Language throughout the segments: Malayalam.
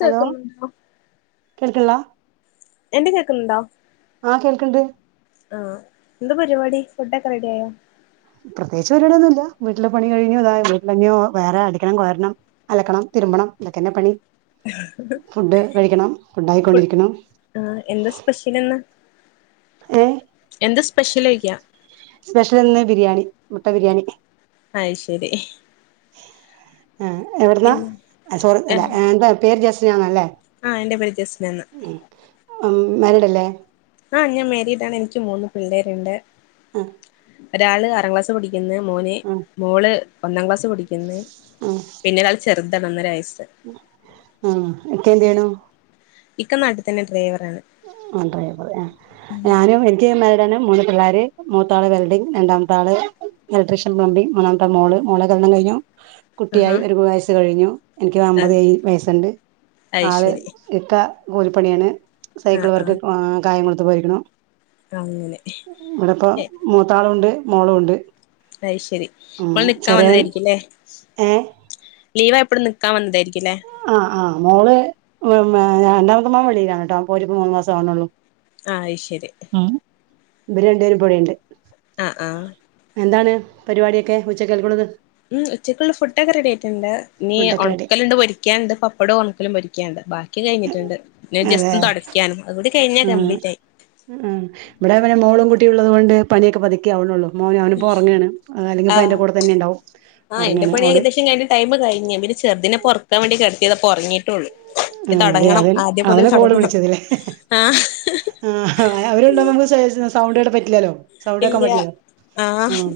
കേക്കുന്നുണ്ടല്ലോ കേക്കിള്ളാ എന്റെ കേക്ക്ന്നുണ്ടോ കേൾക്ക്ണ്ട് ആ എന്ത്പറ്റി പരിപാടി ഫുഡോ ഒക്കെ റെഡിയായോ പ്രത്യേകിച്ച് പരിപടിയൊന്നും ഇല്ലാ വീട്ടിലെ പണി കഴിഞ്ഞു ഇത് തന്നെ വീട്ടിലഞ്ഞോ വേറെ അടിക്കണം, വാരണം, അലക്കണം തിര്മ്പണം ഇതൊക്കെന്നെ പണി ഫുഡ് കഴിക്കണം ഫുഡ് ആയിക്കൊണ്ടിരിക്കണ് ആ എന്താ സ്പെഷ്യല് ഇന്ന് ഏ സ്പെഷ്യൽ ചെയ്യാം സ്പെഷ്യൽ ഇന്ന് ബിരിയാണി മുട്ട ബിരിയാണി ആയ് ശരി ആ എവിടുന്നാ പിന്നെ സോറി അല്ല എന്താ പേര് ജസിയ എന്നാണല്ലേ ആഹ എന്റെ പേര് ജസ്നന്ന് മാരീഡ് അല്ലേ ആഹ ഞാൻ മാരീഡാണ് എനിക്ക് മൂന്ന് പിള്ളേരുണ്ട് ആഹ് ഒരാള് ആറാം ക്ലാസ് പഠിക്കുന്ന് മോന് ആഹ് മോള് ഒന്നാം ക്ലാസ് കുടിക്കുന്നെ ആഹ് പിന്നെ ഒരാൾ ചെറുതാണ് ഒന്നരവയസ്സ് ആഹ് ഇക്ക എന്ത് ചെയ്യ്ണു ഇക്ക നാട്ടിൽ തന്നെ ഡ്രൈവർ ആ ഡ്രൈവർ ഞാനും എനിക്ക് മാ മൂന്ന് പിള്ളേർ മൂത്താള് വെൽഡിങ് രണ്ടാമത്താള് ഇലക്ട്രീഷൻ പ്ലബിങ് മൂന്നാമത്തെ മോള് മോളുടെ കല്യാണം കഴിഞ്ഞു ആഹാ കുട്ടിയായി ഒരു വയസ്സ് കഴിഞ്ഞു എനിക്ക് അമ്പത് വയസ്സുണ്ട് അയ് ആള് ശരി ഇക്ക കൂലിപ്പണിയാണ് സൈക്കിൾ ആഹ് വർക്ക് ആഹ് കായംകുളത്തു പോയിരിക്കുണു അങ്ങനെ ഇവിടെപ്പ മൂത്ത ആളുമുണ്ട് മോളുണ്ട് അയ് ശരി ഓള് നിക്കാൻ വന്നതായിരിക്കും അല്ലേ ഏ ലീവ് ആയപ്പള് നിക്കാൻ വന്നതാരികും ആഹ് ആഹ് മോള് രണ്ടാമത്തെ മോൻ വെളിയിലാണ് കേട്ടോ പോയിട്ടിപ്പോൾ മൂന്നു മാസം ആവണള്ളൂ ആയ് ശരി ഇവര് രണ്ടു പേരും ഇപ്പോ ഇവിടെയുണ്ട് ആഹ് ആഹ് എന്താണ് പരിപാടിയൊക്കെ ഉച്ചക്കത്തേക്കുള്ളത് ഉച്ചക്കുള്ള ഫുഡ്ക്കെ റെഡി ആയിട്ടുണ്ട് നീ ഫുഡൊക്കെ റെഡി ഉണക്കലുണ്ട് പൊരിക്കാൻ പൊരിക്കാനുണ്ട് പപ്പടം ഒണക്കലും പൊരിക്കാനും ഉണ്ട് ബാക്കി കഴിഞ്ഞിട്ടുണ്ട് അതെ ജസ്റ്റ്‌ തുടക്കാനുണ്ട് ഉം ആ ഇവിടെ പിനെ മോളും കുട്ടി ഉള്ളത് കൊണ്ട് പണിയൊക്കെ പതുക്കിയ ആവനുള്ളൂ മോൻ അവനിപ്പോ ഉറങ്ങയാണ് അല്ലെങ്കിപ്പ ആഹ് എന്റെ കൂടെ തന്നെ ഉണ്ടാവും ആഹ് എന്റെ ഉറങ്ങാണ് പണി അവള് ഏകദേശം കഴിഞ്ഞ് ടൈം കഴിഞ്ഞ് പിന്നെ ചെറുതിനെ ഒറക്കാൻ വേണ്ടി കിടത്തിതാ ഇപ്പോ ഉറങ്ങിട്ടേയുള്ളു ആ അതെ അതി അവനെ കോള് വിളിചതലേ ആഹ് അവരുണ്ടമക്ക് [unintelligible] സൗണ്ട് പറ്റില്ലല്ലോ സൗണ്ട് വെക്കാൻ ഇല്ല പറ്റില്ലല്ലോ ആഹ് ഉം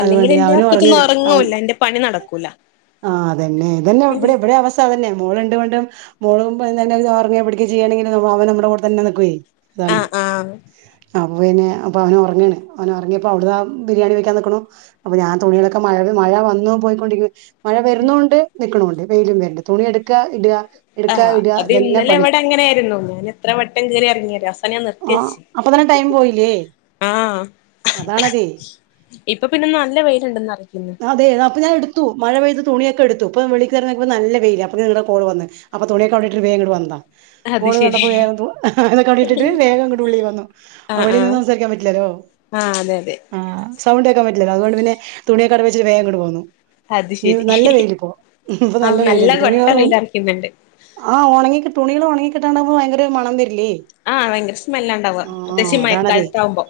അല്ലെങ്കിൽ അതുകൊണ്ട് എൻറെ അവന് ഒക്കത്തൊന്നും ഉറങ്ങുവല്ല എന്റെ പണി നടക്കൂല ആ് അതന്നെ ഇതന്നെ ഇവിടെ എവിടെ അവസ്ഥ തന്നെ മോളുണ്ട് കൊണ്ടും മോള [unintelligible] പിടിക്കുക ചെയ്യയാണെങ്കിൽ അവ നമ്മുടെ കൂടെ തന്നെ നിക്കുവേ ആഹ് ആഹ്. അപ്പോ പിന്നെ അപ്പോ അവൻ ഉറങ്ങയാണ് അവന് ഉറങ്ങിയപ്പോ അവിടൊണ് ബിരിയാണി വെക്കാൻ നിക്കു അപ്പോ ഞാൻ തുണികളൊക്കെ മഴക മഴ വന്നു പോയിക്കൊണ്ടിരിക്ക മഴ വരുന്നുന്നോണ്ട് നിക്ക്ണൊണ്ട് വെയിലും വരണ്ട് തുണി എടുക്ക ഇടുക എടുക്ക ആഹ് ഇടുക അത് ഇതന്നെ ഇന്നലെ പണി എവിടെ അങ്ങനെ ആയിരുന്നു ഞാൻ എത്ര വട്ടം കയറി ഇറങ്ങി അവസാനം ഞാൻ ആ നിർത്തിവെച്ചു അപ്പൊ തന്നെ ടൈം പോയില്ലേ ആഹ്. അതാണതേ ഇപ്പൊ പിന്നെ നല്ല വെയിലുണ്ടെന്ന്. അറിയിക്കുന്നു അതെ അപ്പ ഞാൻ എടുത്തു മഴ പെയ്ത് തുണിയൊക്കെ എടുത്തു ഇപ്പം വെളിറങ്ങിയപ്പോൾ നല്ല വെയില് അപ്പോ നിങ്ങള കോൾ വന്ന് അപ്പോ തുണൊക്കയിട്ടിട് വേഗം വന്നതാ അത് കോള് ശരി കണ്ടപ്പോ വേഗം അതൊക്കെണ്ടിട്ടിട്ട് വേഗം ഇട്ട് ഉള്ളിൽ വന്നു ആ വെളി നിന്ന് സംസാരിക്കാൻ പറ്റില്ലല്ലോ ആഹ അതെ അതെ ആ സൗണ്ട് ഒക്കാൻ പറ്റില്ല അതുകൊണ്ട് പിന്നെ തുണിയെക്കട വെച്ച വേഗം പോന്നു അത് ഈ ശരി നല്ല വെയില് പോ ഇപ്പൊ ആഹ് നല്ല വെയിലുണ്ട് തുണിയോ കൊട്ട വെയിലറക്കുന്നുണ്ട് ആഹ് ഉണങ്ങി തുണികൾ ഉണങ്ങി കിട്ടാണ്ട്പോ ഭയങ്കര ഒരു മണം വരില്ലേ ആഹ് ഭയങ്കര സ്മെല്ലാണ്ടാവുക പ്രത്യേകിച്ച് മയക്കാലത്ത ആവുമ്പോ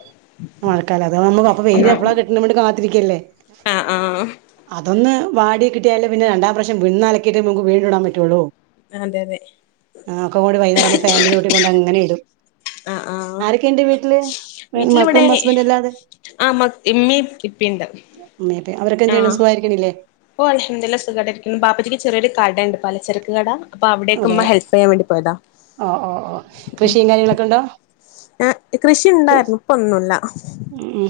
മക്കാല അത നമ്മ അപ്പൊ വെയില് എപ്പള കിട്ടണ് കാത്തിരിക്കല്ലേ ആ ആ ഒന്ന് വാടി കിട്ടിയാല് പിന്നെ രണ്ടാം പ്രാവശ്യം വിന്ന് അലക്കിട്ട് നമക്ക് വീണ്ടും ഇടാൻ പറ്റുള്ളൂ അതെ അതെ ആ ഒക്കെ കൂടി വൈകുന്നേരം ആവുമ്പോ ഫാനിൻ്റെ ചോട്ട് കൊണ്ട് അങ്ങനെ ഇടും ആ ആ ആരൊക്കെ ഉണ്ട് വീട്ടില് മക്കളും ഹസ്ബന്റും അല്ലാതെ ആ മ ഇമ്മീ ഇപ്പിണ്ട് ഉമ്മയും ഉപ്പയും അവരൊക്കെ ആ എന്ത് ചെയ്യണ് സുഖായിരിക്കണില്ലേ ഓ അൽഹംദുദുലില്ലാ സുഖായിട്ട് ഇരിക്കുന്നു ബാപ്പച്ചിക്ക് ചെറിയൊരു കട ഉണ്ട് പലച്ചരക്ക് കട അപ്പൊ അവിടെക്കെ അതെ ഉമ്മ ഹെൽപ് ചെയ്യാൻ വേണ്ടി പോയതാ ഓ ഓ ഓ കൃഷിയും കാര്യങ്ങളൊക്കെ ഉണ്ടോ ആ കൃഷി ഉണ്ടായിരുന്നു ഇപ്പൊന്നുല്ല ഉം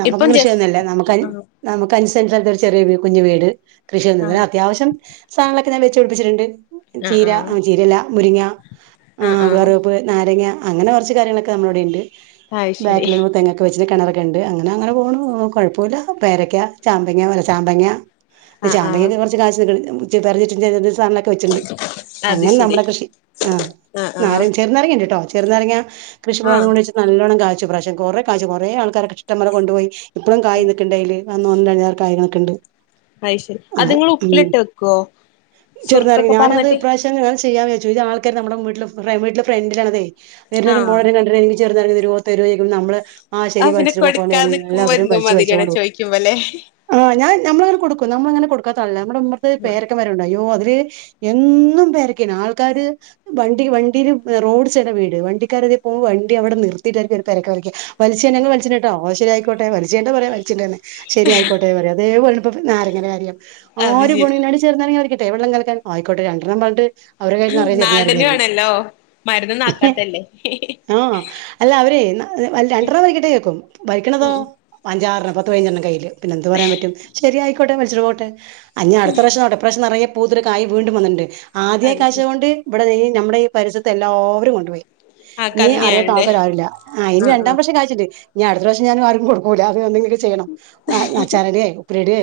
നമുക്ക് കൃഷിയൊന്നുംല്ലേ നമുക്ക് അൻ ആഹ് നമുക്ക് അൻ സെൻചരിച്ച് ഒരു ചെറിയ കുഞ്ഞ് വീട് കൃഷി ഒ പിന്നെ ആഹ് അത്യാവശ്യം സാധനൊക്കെ ഞാ വെച്ചു പിടിപ്പിച്ചിട്ടുണ്ട് ആഹ് ചീര ആ ചീരല്ല മുരിങ്ങ ആ ആഹ് ആഹ് ആഹ് വെറവേപ്പ് നാരങ്ങ അങ്ങന കുറച്ച് കാര്യങ്ങളക്കെ നമ്മളവിടെ ഉണ്ട് ആ ശരി ചിന്ന കിണറൊക്കെ ഉണ്ട് അങ്ങനെ അങ്ങനെ പോണു കുഴപ്പമില്ല പേരക്ക ചാമ്പങ്ങല ചാമ്പങ്ങ ആഹ് ആഹ് ചാമ്പൊക്കെ കുറച്ച് കാശ [unintelligible] സാധനൊക്കെ വെച്ചിണ്ട് അത് അങ്ങനെ ശരി നമ്മുടെ കൃഷി ആഹ് ആഹ് നാര ആഹ് ചെറുനാരങ്ങുണ്ട് കേട്ടോ ചെറുനാരങ്ങ കൃഷിഭാഗം ആഹ് കൊണ്ട് വെച്ച് നല്ലണ്ണം കാച്ചു പ്രാവശം കുറെ കാച്ചു കൊറെ ആൾക്കൊക്കെ ഇഷ്ടമല കൊണ്ട്പോയി ഇപ്പളും കായ് നിക്കണ്ടയ്ല് അന്ന് ഒന്നരിഞ്ഞ കായ് നിക്കണ്ട് അ ശരി അത് നിങ്ങൾ ഉപ്പിലിട്ട് വെക്കുവോ ചെറുനാരങ്ങ സുർക്കൊക്കെ ഞാനത് പാർന്നിട്ട് ഇപ്രാവശ്യം അങ്ങനെ ചെയ്യാ വി ചു ഇത് ആൾക്കാ നമ്മുടെ വീട്ടില് വീട്ടില് ഫ്രണ്ടിലാണതെ വരും ആഹ് പൊന്നോരും കണ്ട എനിക്ക് ചേർന്ന രോ തരോ ചോയ്ക്കും നമ്മള് ആ അത് ശരി പിന്നെ വലിച്ചിട്ട് പോക്കണ്ട് കൊടുക്കാൻ നിക്കുമ്പോ എല്ലാവരും എന്തോ വലിച്ച് വലിച്ചു മാതിരിയാണ് കൊണ്ട് പോകും ചോയിക്കുമ്പല്ലേ ആ ഞാ ഞമ്മളങ്ങനെ കൊടുക്കും നമ്മളങ്ങനെ കൊടുക്കത്തളല്ല നമ്മടുമ്മറത്ത് പേരക്ക മരണ്ട് അയ്യോ അത് ത് എന്നും പേരക്കേണ് ആൾക്കാര് വണ്ടി വണ്ടീൽ റോഡ് സൈഡില വീട് വണ്ടിക്കാര് തിലെ പോകോ വണ്ടി അവിടെ നിർത്തിയിട്ടായിരിക്കും ഒരക്കരക്ക പറിക്കാ വലിച്ചേന്ന ഞങ്ങ വലിച്ചിനിട്ടോ ശരി ആയിക്കോട്ടെ പ ഇജന്ത പറയാ വലിച്ചീണ്ട്ന്ന് ശരി ആയിക്കോട്ടെ പറ അതേ പോലെണ് പ്പൊ നാരങ്ങൻ്റെ കാര്യം അത് ഒരു ശരി പുണിനട് ചേർ നാരങ്ങ പറിക്കട്ടെ വെള്ളം കലക്കാൻ ആയിക്കോട്ട രണ്ടെണ്ണം പറഞ്ഞണ്ട് നാടന് ആണല്ലോ മരന്ന് ആക്കാത്തല്ലേ ആ അല്ല അവരെ ന രണ് ഉം ണ്ടെണ്ണം പറിക്കട്ടെ ചോക്കും പറിക്കണതോ ഉം ഉം അഞ്ചാണ്ണം പത്ത് പതിനഞ്ചണ്ണം കയ്യിയില് പിന്നെ എന്ത് പറയാൻ പറ്റും ശരിയ കോട്ടെ വലിച്ചിട്ട് പോട്ടെ അഞാ അടുത്ത പ്രാവശ്യം ആവട്ടെ ഇപ്രാവശ്യം നിറയെ പൂത്തൊരു കായ് വീണ്ടും വന്നിണ്ട് ആദ്യ അത് കാഴ്ച ശരി കൊണ്ട് ഇവിടെ ഈ നമ്മുടെ ഈ പരിസരത്തെ എല്ലാവരും കൊണ്ടുപോയി ആ നീ അറിയത്ത കന്നിയായോണ്ട് ആൾക്കർ ആരില്ല ആ ഇനി ആഹ് രണ്ടാം ആഹ് പ്രശം ര് ഞാൻ അടുത്ത പ്രാവശ്യം ഞാൻ ആരും കൊടുക്കൂല്ല അത് എന്തെങ്കിലും ചെയ്യണം നച്ചാറിടെ ഉപ്പിലിടേ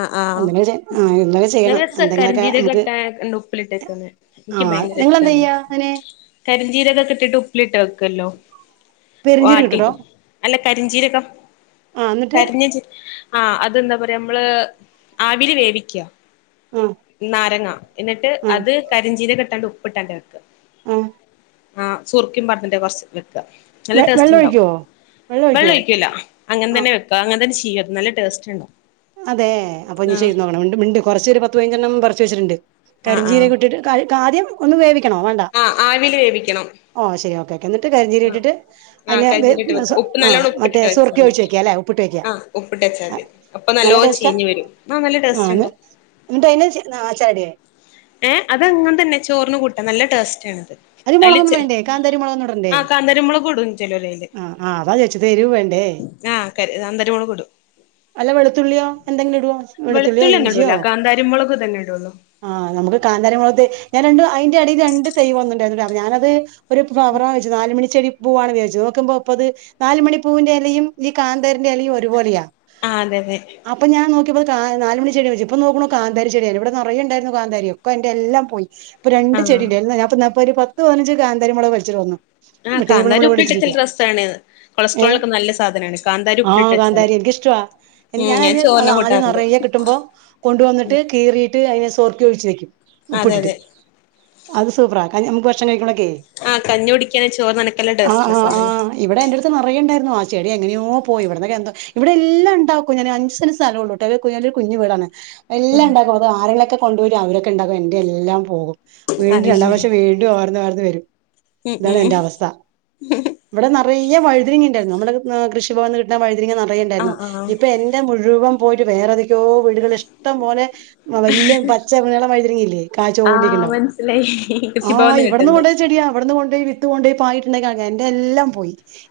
ആഹ് ആഹ് എന്തെങ്കചി ആ ഇന്നലെ നല്ല ചെയ്യണം രസാ എന്തെങ്കിലുമൊക്കെ നമുക്ക് കരിഞ്ചീരകട്ട ഉപ്പിലിട്ടേക്കുന്നെ ആ ആ നിങ്ങളെന്താ ചെയ്യാ അങ്ങനെ കരിഞ്ചീരൊക്കെ ഇട്ടിട്ട് ഉപ്പിലിട്ട് വെക്കല്ലോ പെരിഞ്ചീരകം ഇട്ടിട്ടോ വാട്ടിട്ട് അല്ല കരിഞ്ചീരൊക്കെ ആഹ് എന്നിട്ട് കരിഞ്ഞഞ്ചി ആഹ് അതെന്താ പറയാ നമ്മള് ആവിൽ വേവിക്കുക ആഹ് നാരങ്ങ എന്നിട്ട് ആഹ് അത് കരിഞ്ചീര ഇട്ടാണ്ട് ഉപ്പി ഇട്ടാണ്ട് വെക്ക ആഹ് ആഹ് സുർക്കയും പട്ടന്റെ കുറച്ച്. ക്ക് നല്ല വെ ടേസ്റ്റ് വെള്ളം ഉണ്ടാവും ഒഴിക്കുവോ വെള്ളം ഒഴിക്കൂല അങ്ങനെ ആഹ് തന്നെ വെ അങ്ങനെ തന്നെ ചെയ്യ നല്ല ടേസ്റ്റ് ഉണ്ട്. അതെ അപ്പൊ ഇനി ചെയ്ത് നോക്കണം, മിണ്ട് കുറച്ച് ഒരു പത്ത് പതിനഞ്ചെണ്ണം പറിച്ച് വെച്ചിട്ടുണ്ട്. ആഹ് ആഹ് കരിജീരകം ഇട്ടിട്ട് കാ കാര്യം ഒന്നും വേവി ക്കണോ വേണ്ട ആഹ് ആവില് വേവിക്കണം ഓ ശരി ഓകെ ഓക്കെ നി ട്ട് കരിജിരകം ആഹ് ഇട്ടിട്ട് ആഹ് കരുതിയിട്ട് അതിനകത്ത് വെക്ക ഉപ്പ് ആ നല്ലോണം മറ്റേ ഉപ്പിട്ടിട്ട് സുർക്കി ഒഴിച്ച് വെക്ക അല്ലേ ഉപ്പിട്ട് വെക്ക. വെച്ചാ മതി അപ്പൊ നല്ലോെ ചീഞ്ഞ് വരും ആ നല്ല ടേസ്റ്റ് ആഹ് ഉണ്ടോ എന്നിട്ട് അതിനെ ചരടിയേ എഹ്അങ്ങൻ തന്നെ ചോറിന് കൂട്ട നല്ല ടേസ്റ്റ് ആണ് അയ്ല് കുരുമുളകൊന്നും ചെ വേണ്ടേ കാന്താരി മുളകൊന്നും ഇടണ്ടേ ആഹ് കാന്ന്നരു മൊളകൂടും ചെലോല്ലയ്ല് ആഹ് ആഹ് അതാ ചോദിച്ചത് എരിവ് വേണ്ടേ ആഹ ക അന്തര മൂള് കൊടും അല്ല വെളുത്തുള്ളിയോ വെളുത്തുള്ളി ഒന്നും ഇടൂല കാന്താരിമുളക് തന്നെ ഇടുള്ളൂ ആഹ് നമു കാന്ാരമുളത്തെ ഞാൻ രണ്ട് അന്റെറെടയിൽ രണ്ട് തൈവ ഒന്നും ഉണ്ടായിരുന്നു ഞാനത് ഒരു ഫ് [inaudible] പൂവാണ് വോച്ചു നോക്കുമ്പോ ഇപ്പ അത് നാല് മണി പൂവിന്റെ ഇലയും ഈ കാന്തേറിന്റെ ഇലയും ഒരുപോലെയാ ആഹ് അതെ അതെ അപ്പൊ ഞാൻ കാ നാല് മണി ചെടിയ വെച്ച ഇപ്പ നോക്കണ കാന്താരി ചെട്യാ നി ഇവടെ നറയെ ഇണ്ടായിരുന്നു കാന്താരി ഒക്കയ് ഇന്റെ എല്ല പോയി ഇപ്പ രണ്ട് ആഹ് ചെടില് [unintelligible] ന്നാ പ്പ് അപ്പപ്പൊ രു പത്ത് പയ്നഞ്ച് കാന്തരീ മൊള വളിച്ചിട് വ ന്നു ആഹ് കാന്താരി ഉപ്പിൽട്ടച നൽ രസാണ് ഏഹ് കൊളസ്ട്രോളിനൊക്കെ നല്ല സാധനണ് കാന്താരി ഉപ്പിലിട്ട് വെച്ചാല് [unintelligible] ഉം ഞാന ഞാൻ ചോറിന് ആദ്യം കൂട്ടാറുണ്ട് നിറയ കിട്ടുമ്പോ കൊണ്ടുവന്നിട്ട് കീറീട്ട് [unintelligible] ഴും അതെ അതെ ആഹ് കഞ്ഞി കുടിക്കാന് ചോറിന് നനക്കല്ല ഏയ് ടേസ്റ്റുള്ള ആഹ്. സാധന ആഹ് ഇവിടെ എന്റെ ട്ത്ത് നറയേ ഇണ്ടായിരുന്നു ആചെ ഇവി എങ്ങനെയോ പോയി ഇവിടന്നൊക്ക എന്തോ ഇവിടെ എല്ലാം ഉണ്ടാക്കും അത് ആരെകിലൊക്കെ കൊണ്ടോരും അരൊക്കെ ഇണ്ടാക്കും എന്റെ എല്ലാം പോവും അറിയി [unintelligible] [unintelligible] ഇതാണ് എന്റെ അവസ ഇവടെ നറയെ വഴ്തനങ്ങ നമ്മുടെ കൃഷിഭവന് കിട്ട്ന്ന വഴ്തനങ്ങ നിറയെ ഇണ്ടായിരുന്നു ആഹ് ആഹ് ഇപ്പെ എന്റെ മുഴുവൻ പോയിട്ട് വേറേതേ [unintelligible] വീടുകൾ ഇഷ്ടം പോലെ വല്ല്യ പച്ച [unintelligible] നീള വഴ്തി [unintelligible] ങ്ങില്ലേ ആഹ് കാഴ്ച്ചോണ്ടിരിക്ണ്ടാവും [unintelligible] ആഹ് ഇവിടന്ന് കിട്ടുന്നത് കൊണ്ട് പോയ ചെഡിയ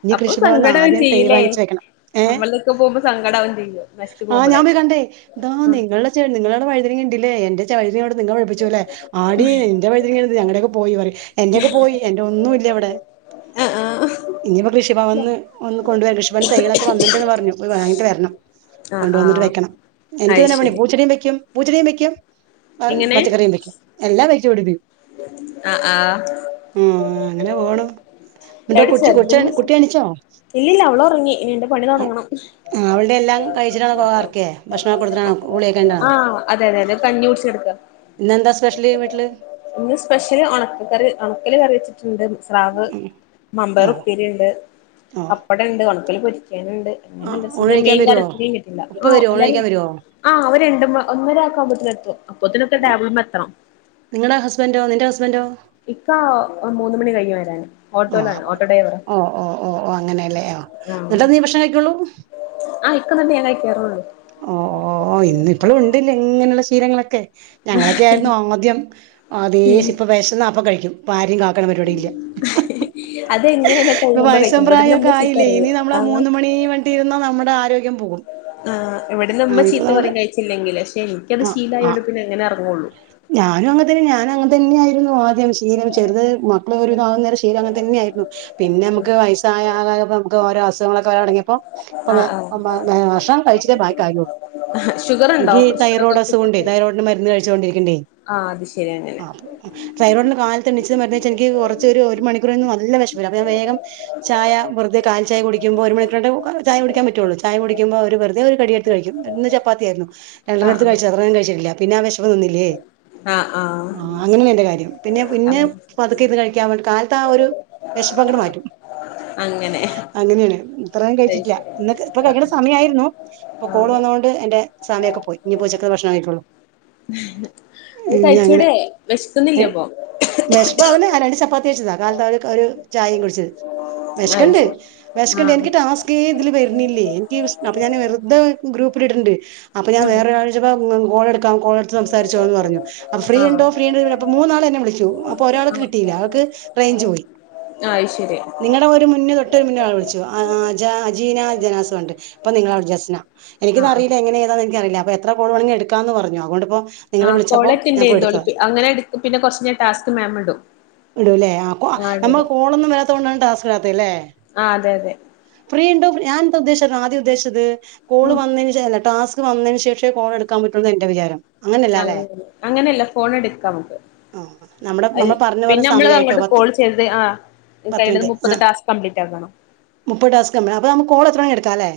ഇനി അപ്പൊ കൃഷിഭവന്ന് സങ്കടാവും ആദ്യം തൈ ചെയ്യൂലേ വാങ്ങിച്ച് വെക്കണം ഏ നമ്മളൊക്കെ പോകുമ്പോ സങ്കടാവും ചെയ്യും നശിച്ചു ആഹ് പോകുമ്പളേ ഞാൻ കണ്ടേ താ ആഹ് നിങ്ങൾടെ ചെ നിങ്ങളുടെ വഴുതിന ലേ എന്റെ ച [unintelligible] വഴിനെോട് നിങ്ങളൊഴിപ്പിച്ചുല്ലെ ആടീ നിന്റെ വഴുതനങ്ങ ഞങ്ങടെയക്കെ പോയി പറ എന്റെയൊക്കെ പോയി എന്റെറെ ഒന്നുമ ഇല്ല അവിടെ ആഹ് ഇനിയിപ്പോ കൃഷിഭവന്ന് ഒന്ന് കൊണ്ട വരാം കൃഷിഭവന് തൈളൊക്കെ വന്നിണ്ട് പറഞ്ഞു വാങ്ങിട്ട് വരണം ആഹ് കൊണ്ടുവന്നിട്ട് ആഹ് വെക്കണം അത് എനിക്കതെന്നെ പണി ശരി പൂച്ചനിം വെക്ക്യും പൂച്ചടിയു വയ്ക്കും എങ്ങനെ പച്ചക്കറിയും വയ്ക്കും എല്ലാം വയ്ച്ച് പിടിപ്പ ആഹ് ആഹ് ഉം അങ്ങനെ പോണു എന്നിട്ട് എവിടെ ചെ കൊച്ച് കൊച്ച് [unintelligible] കുട്ടി എണീച്ചോ? ഇല്ല്യല്ല അവളൊറ്ങ്ങി ഇനി എന്റെ പണി തൊടങ്ങണം ആഹ് അവളുടെ എല്ലാം കഴിച്ചിട്ടാണോ കോ വർക്കേ ഭക്ഷണം കൊടുത്തിട്ടാണോ ഗുളിയൊക്കെ ഉണ്ടോ ആഹ് അതെതെ അതെ കഞ്ഞികുട്ച്ച ഇന്നെന്താ സ്പെഷ്യല് വീട്ടില് ഇന്ന് സ്പെഷ്യല് ഒണക്ക കറി ഒണക്കല് കറി വെച്ചിട്ട്ണ്ട് സ്രാവ് ഉം. മമ്പേർ ഓ ഉപ്പേരി ഉണ്ട് ഓ പപ്പടണ്ട് ഒണക്കൽ പൊര് ണ്ട് അങ്ങനെ ആഹ് ഊണ് എന്ത കഴിക്കാൻ മീൻകർ വരുവോ മീൻ കിട്ടില്ല ഉപ്പ ആ വരുവോ ഊണ് അല്ലും കഴിക്കാൻ വരുവോ ആഹ് അവ രണ്ടും ഒന്നര ആക്കാവുമ്പോത്തേ എത്തും അപ്പത്തിനൊക്കെടാബിൾമെത്തണം നിങ്ങളെ ഹസ്ബൻന്റോ നിന്റെ ഹസ്ബൻന്റോ ഇക്ക മൂന്ന് മണി കഴിയും വരാന് ഓ ഓട്ടോയിലാണ് ഓട്ടോ ഡ്രൈവറാ ഓ ഓ ഓ ഓ അങ്ങനെല്ലേ ഓ എന്നിട്ടാ നീ ഭക്ഷണം കഴിക്കൊള്ളു അ ഇക്ക വന്നെ ഞാക്കഴിക്കാറുള്ളു ഓ ഓ ഓ ഇന്ന് ഇപ്പളും ഉണ്ട്ല്ല ഇങ്ങനെയുള്ള ശീലങ്ങളൊക്കെ ഞങ്ങളൊക്കെ ആയിരുന്നു അദ്യം [inaudible] ഇപ്പ വിശന്നപ്പൊ കഴിക്കും പ്പൊ ആരെയും കാക്കണ പരിപാടില്ല അതെങ്ങനെയല്ല ഇപ്പൊ കഴിയുമ്പോ വയസും കഴിക്കും പ്രായം ഇവിടുന്ന് ഒക്കെ ഉമ്മ ചീത്ത ആയില്ലേ പറയും ഇനി നമ്മള് ആഹ് മൂന്ന് മണി വണ്ടി ഇരുന്നാ നമ്മുടെ ആരോഗ്യം പോകും ആ് എവിടെന്ന്മ്മ ആഹ് ഇപ്പൊ ചീത്ത നമ്മള് പറയും കഴിച്ചില്ലെങ്കിൽ പക്ഷെ എനിക്കത് ആഹ് ആഹ് ശീലായതോണ്ട് പിന്നെ എങ്ങനെ ഞാനും അങ്ങ തന്നെ ഞാനും അങ്ങ തന്നെയ ആായിരുന്നു ആദ്യം [unintelligible] ചെറത് [unintelligible] മക്കള ഒരു വിതം അങ്ങനെ [unintelligible] അങ്ങൻ തന്നെ ആയിരുന്നു പിന്നെ നമുക്ക് വയസായാൽ [unintelligible] ഓരോ അസുഖങ്ങളൊക്കെ വരലൊടങ്ങ്യേപ്പം ആഹ് [unintelligible] വെച്ചിട്ടാ ബാക്കി കാര്യമുള്ള ആഹ് ഷുഗർ ഉണ്ടോ എനിക്ക് പ്രഷറൊക്കെ തൈറോയ്ഡ് അസുഖമുണ്ടേ ഷുഗർ തൈറോയ്ഡ് മരുന്ന് കഴി ണ്ടിരിക്കണ്ടേ ആഹ് അത് ശരി അങ്ങനെ ആ തൈറോയ്ഡ്. ഇന്ന് കാലത്ത് എണീച്ച് മരുന്ന് കഴിച്ച എനിക്ക് കുറച്ചു ഒരു ഒരു മണിക്കൂറ് നല്ല വിശപ്പ് അപ്പോ ഞാൻ വേഗം ചായ വെറുതെ കാ ചായ കുടിക്കുമ്പോ ഒരു മണിക്കൂർ ചായ കുടിക്കാൻ പറ്റത്തുള്ളൂ, ചായ കുടിക്കുമ്പോ ഒരു വെറുതെ ഒരു കടി എടുത്ത് കഴിക്കും ഇന്ന് ചപ്പാത്തിയായിരുന്നു. രണ്ടെണ്ണം എടുത്ത് ആഹ് കഴിച്ചു അത്രയും കഴിച്ചിട്ടില്ല പിന്നെ ആ വിഷപ്പ് നിന്നില്ലേ. ആഹ് ആഹ് ആ അങ്ങനെ എന്റെ കാര്യം പിന്നെ പിന്നെ ആഹ് പതുക്കെ ഇരുന്ന് കഴിക്കാൻ വേണ്ടി കാലത്ത് ആ ഒരു. വിശപ്പങ്ങട് മാറ്റും. അങ്ങനെ അങ്ങനെയാണ് ഇത്രയും അത് കഴിച്ചിട്ടില്ല ശരി ഇന്ന് ഇപ്പൊ ആഹ് കഴിക്കുന്ന സമയായിരുന്നു ഇപ്പൊ കോള് ആഹ് വന്ന കൊണ്ട് എന്റെ. സമയയൊക്കെ പോയി ഇനി ഉച്ചക്ക് ഭക്ഷണം കഴിക്കോളൂ. അത് കഴിച്ചൂടെ വിശക്കുന്നില്ലേ അപ്പൊ. വിശപ്പ് ആവൂല രണ്ട് ചപ്പാത്തി കഴിച്ചതാ കാലത്ത് ഒരു ചായയും കുടിച്ചത് അത് വിശക്കണ്ട് ശരി വിശക്കണ്ട് ആഹ് എനിക്ക് ടാസ്‌കെ. ഇതിൽ വരണില്ലേ എനിക്ക് അപ്പൊ ഞാൻ വെറുതെ ഗ്രൂപ്പിലിടുന്നുണ്ട്, അപ്പൊ ഞാൻ വേറെ ഒരാളോട് ചോയിച്ചപ്പോ ആ. കാൾ എടുക്കാൻ. സംസാരിച്ചു ഒന്ന് അറിഞ്ഞോ ഫ്രീ ആഹ് ആഹ് ഉണ്ടോ ഫ്രീ ഉണ്ടോ അപ്പൊ മൂന്നാൾ എന്നെ വിളിച്ചു അപ്പോ ഒരാൾക്ക് കിട്ടയില്ല അവൾക് റേഞ്ച്. റേഞ്ച് അത് ശരി നിങ്ങളുടെ ഒരു മുന്നെ തൊട്ട് മുന്നെ ഒരാൾ വിളിച്ചു അജീന ജനാസ ഇപ്പൊ നിങ്ങളാണ് ജസ്ന. ആഹ് എനിക്കിത് ആഹ് അറിയില്ല എങ്ങനെ ഏതാണെന്നു അറിയില്ല അപ്പോ എത്ര കാൾവേണേലും എടുക്കന്ന് പറഞ്ഞു അതുകൊണ്ട് ഇപ്പം. ആ കാൾ അറ്റന്റ് ചെയ്‌തോലിപ്പ്‌ അങ്ങനെ പിന്നെ കുറച്ചു കഴിഞ്ഞ ടാസ്ക് മാം ഇടും. ഇടൂല്ലേ ആ ആഹ് നമ്മള് ഇടുടും കോളൊന്നും വരാത്തണ്ടേ ടാസ്ക് ഇല്ലാത്തയല്ലേ. ആഹ് അതെ അതെ ഫ്രീ ഉണ്ടോ ഞാൻ എന്താ ഉദ്ദേശിച്ചത് ആദ്യം ഉദ്ദേശിച്ചത് കാൾ ഉം വന്നതിനു ശേഷം അല്ല ടാസ് അത് വന്നതിനു ശേഷം കാൾ എടുക്കാൻ പറ്റുള്ളന്ന് എന്റെ വിചാരം. അങ്ങനല്ല ആ അല്ലേ അങ്ങനെ അങ്ങനെയല്ല ഫോൺ എടുക്കാം ആ നമ്മുടെ അല്ലെ നമ്മൾ പറഞ്ഞു നമുക്ക്‌. പറഞ്ഞ നമ്മൾ സമയമായിട്ടോ അങ്ങോട്ട് പത്ത് കോൾ ചെയ്തത് ആ പത്ത് കഴിയുന്നത് മിനിറ്റ് മുപ്പത് ആ ടാസ്ക് കംപ്ലീറ്റ് ആകണം. മുപ്പത് ടാസ്ക് കംപ്ലയിന്റ് അപ്പൊ നമ്മൾ കാൾ. അങ്ങനെ എടുക്കലോ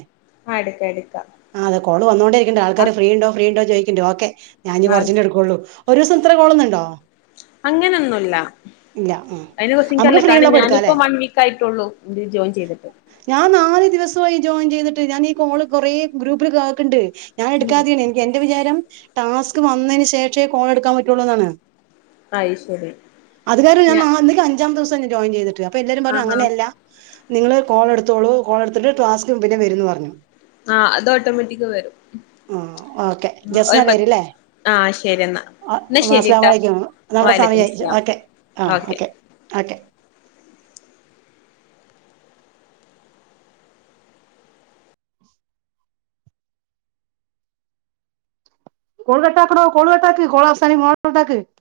ആഹ് എടുക്കാം എടുക്കാം ആഹ് കാൾ വന്നോടെ ഇരിക്ക ആൾക്കാര് ഫ്രീ ഉണ്ടോ ഫ്രീണ്ടോ ചോ ഓക്കെ ഞാൻ ഈ ആഹ് പറഞ്ഞച്ചിലെ എടുക്കുള്ള ഒരുദിവസം ഇത്ര കോളൊന്നുണ്ടോ. അങ്ങനൊന്നുല്ല ഇല്ല ആ അതിനെ കുറിച് എനിക്ക് നമുക്ക് അറിയില്ല ഫ്രീ കാരണം ഉള്ളപ്പോ എടുക്കാല്ലേ ഞാനിപ്പോ വൺ വീക്ക് ആയിട്ടുള്ളൂ ഇതിൽ ജോയിൻ ചെയ്തിട്ട്. ഞാൻ നാല് ദിവസവായി. ജോയിൻ ചെയ്തിട്ട് ഞാൻ ഈ കാൾ കുറെ ഗ്രൂപ്പിൽ ആക്കുണ്ട് ഞാൻ ഉം എടുക്കാതെ ആണ് എന്റെ വിചാരം. ടാസ്ക് വന്നതിന് ശേഷമേ കാള് എടുക്കാൻ പറ്റുള്ളൂ ആണ്. അയ് ശരി അത് ഞാ വേണലോം ജോയിൻ ചെയ്തിട്ട് അപ്പൊ പറഞ്ഞു എല്ലാരും പറഞ്ഞു അത് ആഹാ അങ്ങനെയല്ല. നിങ്ങള് കോൾ എടുത്തോളൂ കാള് എടുത്തിട്ട് ടാസ്ക് പിന്നെ വരും എന്ന് പറഞ്ഞു. ആ അത് ഓട്ടോമാറ്റിക് വരും ആ ഓക്കെ ജസ്ന ഒരു പത്ത് പേരല്ലേ. ആഹ് ശരി എന്നാ ആ എന്നാ ശരിട്ടാ അസ്സലാമുഅലൈക്കും നമ്മുടെ സമയം വാലൈക്കും ആയി സ്ലാം ഓക്കെ. ആ ഓക്കെ ഓക്കെ കാള് കട്ട്‌ ആക്കണോ കാള് കട്ട്‌ ആക്കും അവസാനം [unintelligible] ഉണ്ടാക്കി.